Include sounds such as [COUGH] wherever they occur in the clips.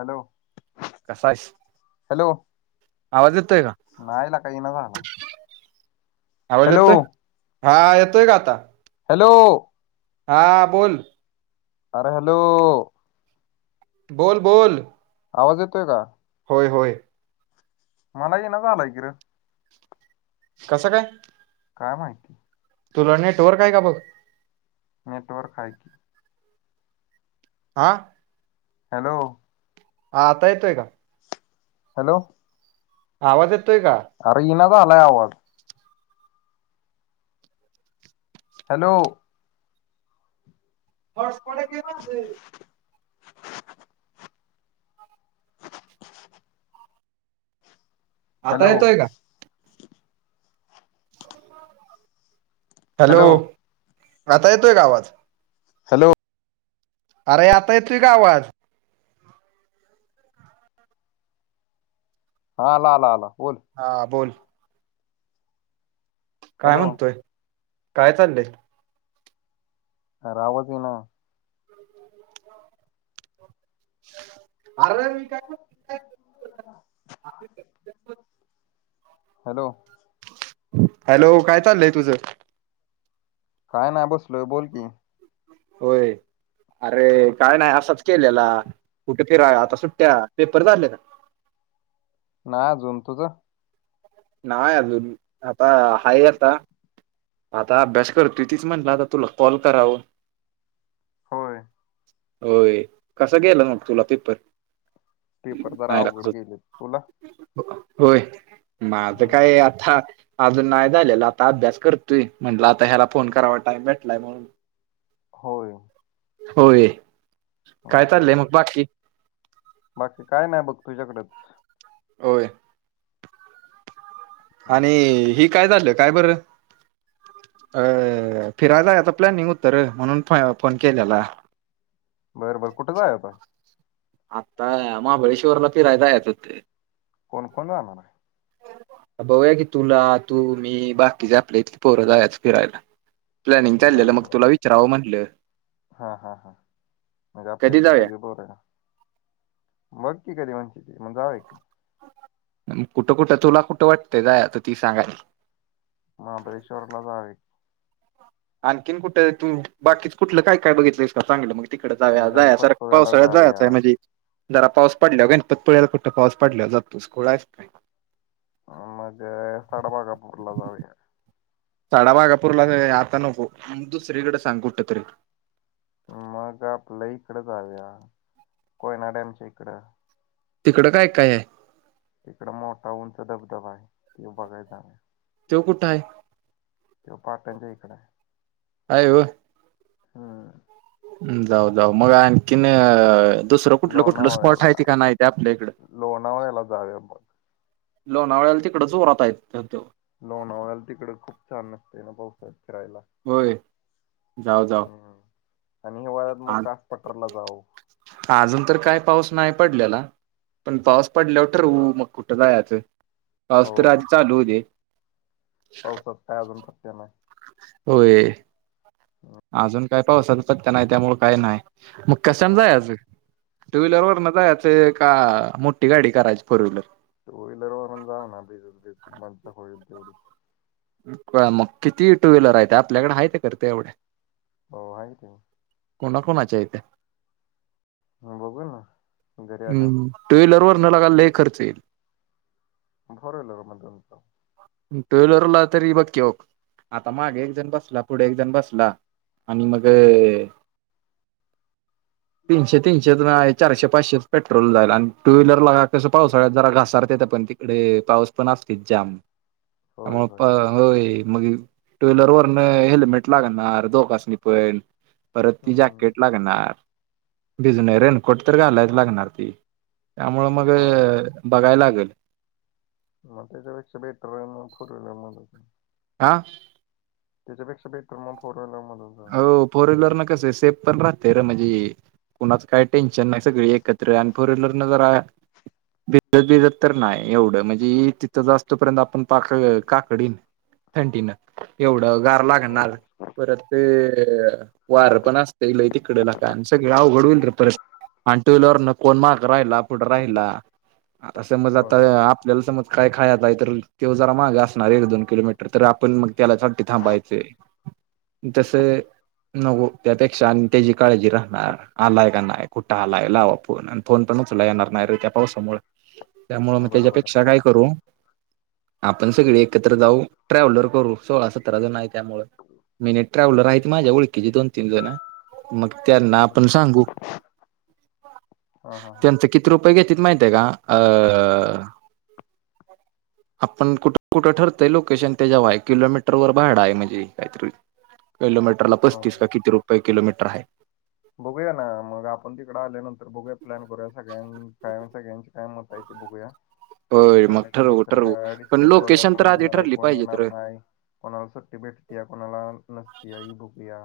Hello कसा हायस? नाही लेका इना झालाय. आवज येतोय, हा येतोय का आता? हॅलो हा बोल. अरे हॅलो बोल. बोल. आवाज येतोय का? होय. होय. मला ये ना झालाय कि र. कसं काय? काय माहिती? तुला नेटवर्क हाय का, बघ. नेटवर्क हाय की. आ हॅलो? हा आता येतोय का? हॅलो? आवाज येत आर ईना झालाय आवाज? हॅलो? हॉटस्पॉट येतय काय बघुया की आता हॅलो येतोय का? हॅलो, आता येतोय का आवाज? हॅलो अरे, आता येतोय का आवाज? हा आला आला. बोल हा बोल. काय हॅलो म्हणतोय? काय चाललंय? आर आवाज ईना? अ [UNINTELLIGIBLE] हॅलो. हॅलो, काय चाललंय तुझं? काय नाय बसलोय. बोल की होय. अरे काय नाही असाच केलेला कुठे फिराय आता सुट्ट्या पेपर झाले ना. [INAUDIBLE] नाही अजून तुझं? नाय अजून आता हाय एकदा आता अभ्यास करतूय तीच म्हटलं आता तुला कॉल करावं. होय. होय कस गेलं मग तुला पेपर? पेपर जरा नाहीला कस अवघड गेले. तुला? होय माझं हम्म काय आता अजून नाही झालेलं आता अभ्यास करतोय म्हंटलं आता ह्याला फोन करावा टाइम भेटलाय म्हणून. होय. होय. हां काय हां चाललंय हां मग बाकी बाकी काय नाही बघ तुझ्याकडेच होय. आणि हि काय झाल काय बर अ फिराय याचा प्लॅनिंग होत र म्हणून फोन केल्याला. बरं बर कुठं जायाचा? आता महाबळेश्वरला फिरायला जायचं होत. कोण-कोण जाणार आहे? बघुया की तुला तू, मी बाकीचे आपल्या इथली पोरं जायचं फिरायला. प्लॅनिंग चाललेलं मग बरं तुला विचारवं म्हटलं. हा हा हा म्हणजे कधी आपल्यातली जाऊया? सगळी बोलायला. बघ की कधी म्हणशील ते मग जाऊया की. कुठं कुठं तुला कुठं वाटतंय जायच तर ती सांगा आधी. महाबळेश्वरला जाऊया आणखीन कुठं तु बाकीचं कुठलं काय काय बघितलंस का चांगलं मग तिकड जाव्या की जायासारख गणपतपुळ्याला पावसाळ्यात जाऊया जायाचाय म्हणजे? जरा पाऊस पडल्यावर गणपती पुळ्याला कुठं पाऊस पडल्यावर जातोस खुळा आहेस काय. मग साडबागापूरला जाऊया. साडाबागापूरला आता नको दुसरीकडे सांग कुठ तरी. मग आपलं इकड जाऊया कोयना डॅमच्या इकडं. तिकडं काय काय आहे? तिकडं मोठा उंच धबधबा आहे. तो बघायचा आहे. त्यो कुठं आहे? तो पाटनच्या इकडें आहे. आय व हम्. जाऊ जाऊ मग आणखीन अ दुसरं कुठलं कुठलं स्पॉट आहे लोणावळ्याला ती की नाय ते आपल्या इकड? लोणावळ्याला जाऊया बघ लोणावळ्याला तिकडं जोरात आहेत ना त्यो. लोणावळ्याला तिकडं खूप छान असते, ना पाऊसाळ्यात फिरायला. होय जाऊ जाऊ. हम्म आणि हिवाळ्यात मग हा कास पटरला जाऊ पडल्याला पण पाऊस पडल्यावर ठरवू मग कुठं जायचं पाऊस तर आधी चालू होऊ दे पाऊसात काय अजून होय अजून काय पावसाचा पत्या नाही त्यामुळं काय नाही मग कशाने होय जायचं? टू व्हीलर वर नं जायचं का मोठी गाडी करायची फोर व्हीलर मणचा होईल तेवढंच मग किती टू व्हीलर आहे ते आपल्याकडे आहेत का रे तेवढ्या हो आहेत की कोणा कोणाच्या आहेत बघू ना घरी आल्यावर त्याला लगा लय खर्च येईल मग फोर व्हिलर मध्ये जाऊ टू व्हिलरला तरी बघकी, आता मागे एक जण बसला पुढे एकजण बसला आणि मग तीनशे तीनशे चारशे पाचशेचं पेट्रोल जाईल आणि टू व्हीलरला कसं पावसाळ्यात जरा घसरत्यात पण तिकडे पाऊस पण जाम होय होय त्यामुळे होय टूव्हिलीवर वरण हेल्मेट लागणार दोगासनी पण परत ती हम्म जॅकेट लागणार, भिज नाही रेनकोट तर घालायच लागणार की त्यामुळं मग होय बघायला लागेल मग त्याच्यापेक्षा बेटर, म फोर व्हीलर मध्येच हा. त्याच्यापेक्षा बेटर मग फोर व्हीलर मधून जाऊया हो फोर व्हीलर न कसं सेप पण राह ते र म्हणजे कुणाचं काय टेन्शन नाही सगळी एकत्र आणि फोर व्हीलर न जरा भिजत भिजत तर नाही एवढं म्हणजे तिथं जासतोपर्यंत आपण पाक काकडीन थंडीनं एवढं गार होय लागणार, परत ते वारं पण असतंय लय तिकडे लगा का आणि सगळं अवघड होईल र परत आणि टूव्हिलवरनं कोण मागं राहिला पुढे राहिला आता समज आता होय आपल्याला समज काय खायालाय तर तो जरा मागं असणार एक दोन किलोमीटर तर आपण मग त्याला थांबायचे तसं नको त्यापेक्षा आणि त्याची काळजी राहणार आलाय का नाही कुठं आलाय लावा फोन फोन पण येणार नाही रं, त्या पावसामुळे त्यामुळे मग बरोबर आहे त्याच्यापेक्षा काय बरोबर करू आपण सगळी एकत्र जाऊ ट्रॅव्हलर करू सोळा सतरा जण आहे त्यामुळं ट्रॅव्हलर आहेत माझ्या ओळखीचे दोन तीन जण मग त्यांना आपण सांगू हा हा हा त्यांचं किती रुपये घेत माहित आहे का अ आपण कुठं कुठं ठरतय लोकेशन तेच्यावर हाय, किलोमीटर वर भाडं आहे म्हणजे काहीतरी किलोमीटर ला पस्तीस होय का किती रुपये किलोमीटर आहे बघूया ना मग आपण तिकडं आल्यानंतर बघूया [UNINTELLIGIBLE] होय मग ठरवू त्याच्यानंतर ठरवू मग पण डिस्कस करूया लोकेशन तर कोण आधी येणार आहे ठरली कोण पाहिजेत येणार रं नाही कोणाला सुट्टी भेटत्या कोणाला नसत्या इ बघूया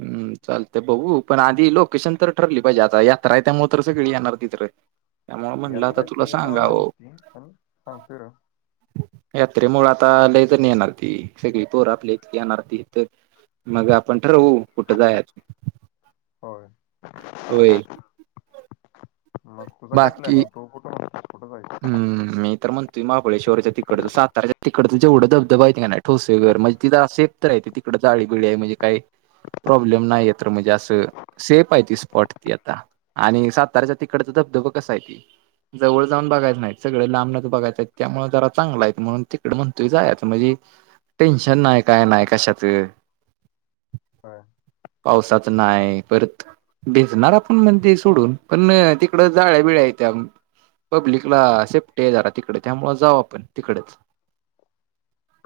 हम्म, चालतंय बघू पण आधी लोकेशन तर ठरली पाहिजे, आता यात्रा आहे त्यामुळे तर सगळी येणार मित्र यात्रा त्याच्यामुळे झालंच की पण सांगतोय र यात्रेमुळे आता लय जण येणार ती सगळी पोरं आपल्या इथली येणार ती तर मग आपण ठरवू कुठं जायचं होय होय. मग तुझं काय प्लान बाकी होतो कुठून हम्म, मी तर म्हणतोय महाबळेश्वरच्या तिकडच साताऱ्याच्या तिकडच जेवढं धबधबा आहे ती का नाय ठोसे वर म्हणजे तिं सेप तर आहेे तिकडे जाळी बिळी आहे म्हणजे काय प्रॉब्लेम नाहीये तर म्हणजे आसं सेफ आहे ती स्पॉट ती आता आणि साताऱ्याच्या तिकडच त धबधबा कसा आहे ती जवळ जाऊन बघायच नाहीत सगळं लांबनच बघायच आहेत त्यामुळं जरा चांगला आहेत म्हणून तिकडं म्हणतोय जायाच म्हणजे टेन्शन नाय काय नाय कशाच होय पावसात नाय परत भिजणार आपण म्हण ते सोडून पण अ तिकड जाळ्या बिळ्या आहेत्या पब्लिकला सेप्टी आहे जरा तिकडं त्यामुळे जाऊ आपण तिकडच.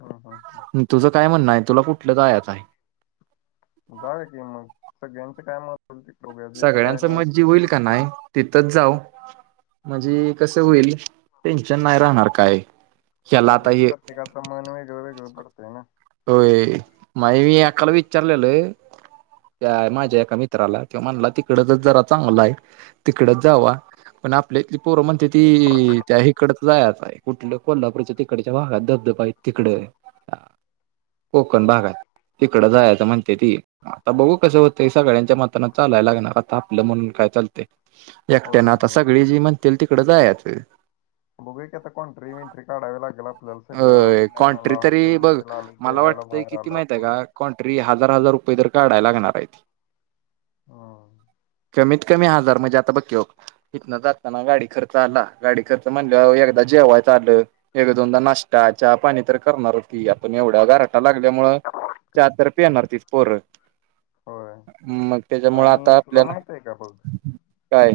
हम्म हम्म तुझं काय म्हणणं आहे तुला कुठलं जायाच आहे? जावया की मग सगळ्यांच काय मत होईल ते बघूया जे काय सगळ्यांच मत जी होईल का नाय नवीन तिथंच जाऊ. म्हणजे कस होईल टेन्शन नाय राहणार काय. ह्याला म्हणजे आता हे प्रत्येकाचं मन वेगळं वेगळं पडतंय ना. होय माये मी अकाला विचारलेलं त्या माझ्या एका मित्राला ते म्हणला तिकडचच जरा चांगला आहे. तिकडच जावा. पण आपल्या इतली पोरं म्हणते ती त्या इकड जायाचय आय कुठलं कोल्हापूरच्या तिकडच्या भागात धबधबा हाई तिकड. कोकण होय भागात तिकडं जायचं म्हणत्याती. आता बघू कसं होतय सगळ्यांच्या मतानं चालायला लागणार आता आपलं म्हणून काय चालतय. होय एकट्यान होय आता बरोबर सगळी जी म्हणतील तिकडें जायाचं. बघूया की आता कॉन्ट्री विंट्री काढायला लागेल आप अ कॉन्ट्री तरी बघ आलं मला जेवायला वाटतंय बाहेर किती आलो माहिते आपण का कॉन्ट्री हजार हजार रु पदर काढायला लागणार आहे हम. कमीत कमी हजार म्हणजे आता बघ इथनं जातना गाडी खर्च आला गाडी खर्च म्हणल्याव एकदाचे जेवाय ताट एक दोनदा ना ष्टा च्या पाणी तर करणारच की आपण एवढ्या गारटा लागल्यामुळं च्या तर पेणार तीस पोर. होय मग त्याच्या मूळं आणि आता तुला आपल्याला, माहित आहे का बघ काय?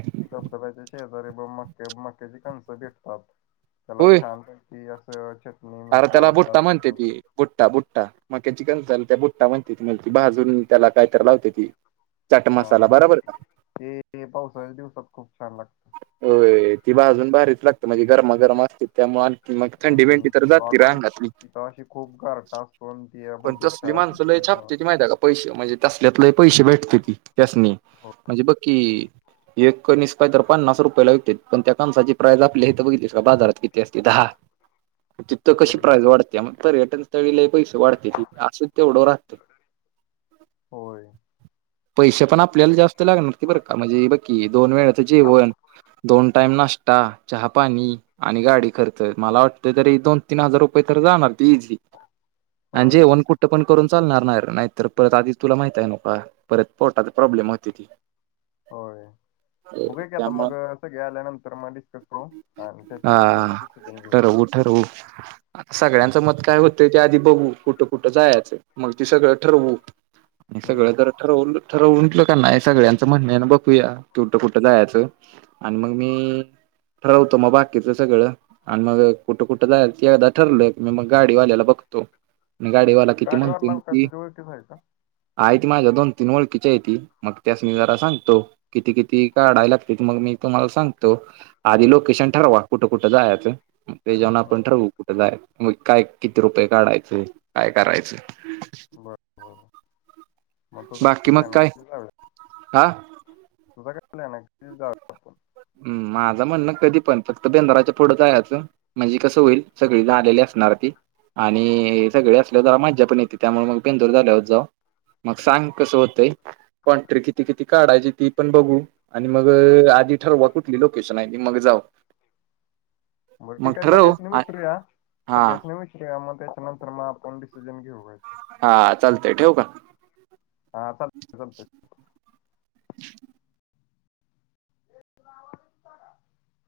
बर ब मक्या मक्याची कणस दिसतात. त्याला छान पैकी आसं छ अरं त्याला बुट्टा म्हणत्याती बुट्टा बुट्टा मक्याची कणस त्या बुट्टा म्हणते त म्हन भाजून त्याला कायतरी लावते ती चाट हां मसाला हां ते बरोबर का ते पावसाळ्या दिवसात खूप छान लागत. होय, ती भाजून भारीच लाग म्हणजे गरमा गरम असतेत त्यामुळं आणखी मग थंडी भेंडी आणि तर तिथं जाते र अशी अंगातली. तिथं अशी खूप गारटा असतो आणि पण त्यामध्ये तसली चहा माणसं लय पिणं छापतेती माहिते का पैसे. म्हणजे तसल्यात लै पैशे भेटतेती त्यासनी हो म्हणजे बक की एक कणीस काहीतर पन्नास रुपयाला विकतेत पण त्या कंसाची प्राईस आपली तर बघितस का बाजारात किती असतेती दाहा. तिथं कशी तर मग प्राईज वाढत्या मग पर्यटन स्थळी लई पैशे वाढते की असूद तेवढं राहते. होय पैसे पण आपल्याला जास्त लागणार की बरं का म्हणजे बकी दोन वेळच जेवण दोन टाम नाशता चहा पाणी आणि गाडी खर्च मला वाटत तरी दोन तीन हजार रुपये तर जाणार. तझी होय आणिजेऊन कुठं पण करून चालणार. नाही तर परत आधी तुला माहित आहे न का परत पोर्टात प्रॉब्लेम होते ती. हो. बघा की आता त्यामुळं मग सगळे आल्यानंतर मग डिस्कस करू आणि त्याच्यानंतर मग डिसिजन घेऊ. हो. सगळ्यांचं मत काय होतंय ते आधी बघू कुठं कुठं जायचं मग ती सगळं ठरवू. आणि सगळं हम्म जर ठरव ठरव उटलं का नाही सगळ्यांचं म्हणणे बघूया तू कुठं जायचं आणि मग मी ठरवतो मग बाकीच सगळं आणि मग कुठं कुठं जायचं ती एकदा ठरलं मी मग गाडीवाल्याला बघो. घतो. आणि गाडीवाला किती गाडीवर म्हणतुय लाव काय ती तुझ्या ओळखीच आहे का? हायती माझ्या दोन तीन ओळखीची हायती. मग त्यास मी जरा सांगतो किती किती? ती काढायला लागतीत मग मी तुम्हाला सांगतो आधी लोकेशन ठरवा कुठंकुठं जायचं. तेज्यावन हा आपण ठरवू कुठे जाय मग काय किती रुपये काढायचे काय करायचं. बर बर. [UNINTELLIGIBLE] मग तुझा बाकी मग प्लॅन आहे काय कधी जाऊया हा. [UNINTELLIGIBLE] म माझं म्हणणं कधी पण फक्त बेंदाराच्या फुढ जायचं म्हणजे कसं होईल सगळी झालेली अस. असणार ती आणि हे सगळी असल्याव जरा मज्जा पण येते त्यामुळे मग बेंदूर झाल्याव जाऊ. मग सांग कसं होतंय कोंटरी किती किती काढायची ती पण बघू आणि मग आधी ठरवा कुठली लोकेशन आहे मग जाऊ. मग ठीक आहे ठरव सगळसनी आ- विचरूया हा सगळ्यास विचरूया मग त्याच्यानंतर मग आपण डिसिजन घेऊ. हा चालतंय ठेव का? हा चालत चालत. [UNINTELLIGIBLE]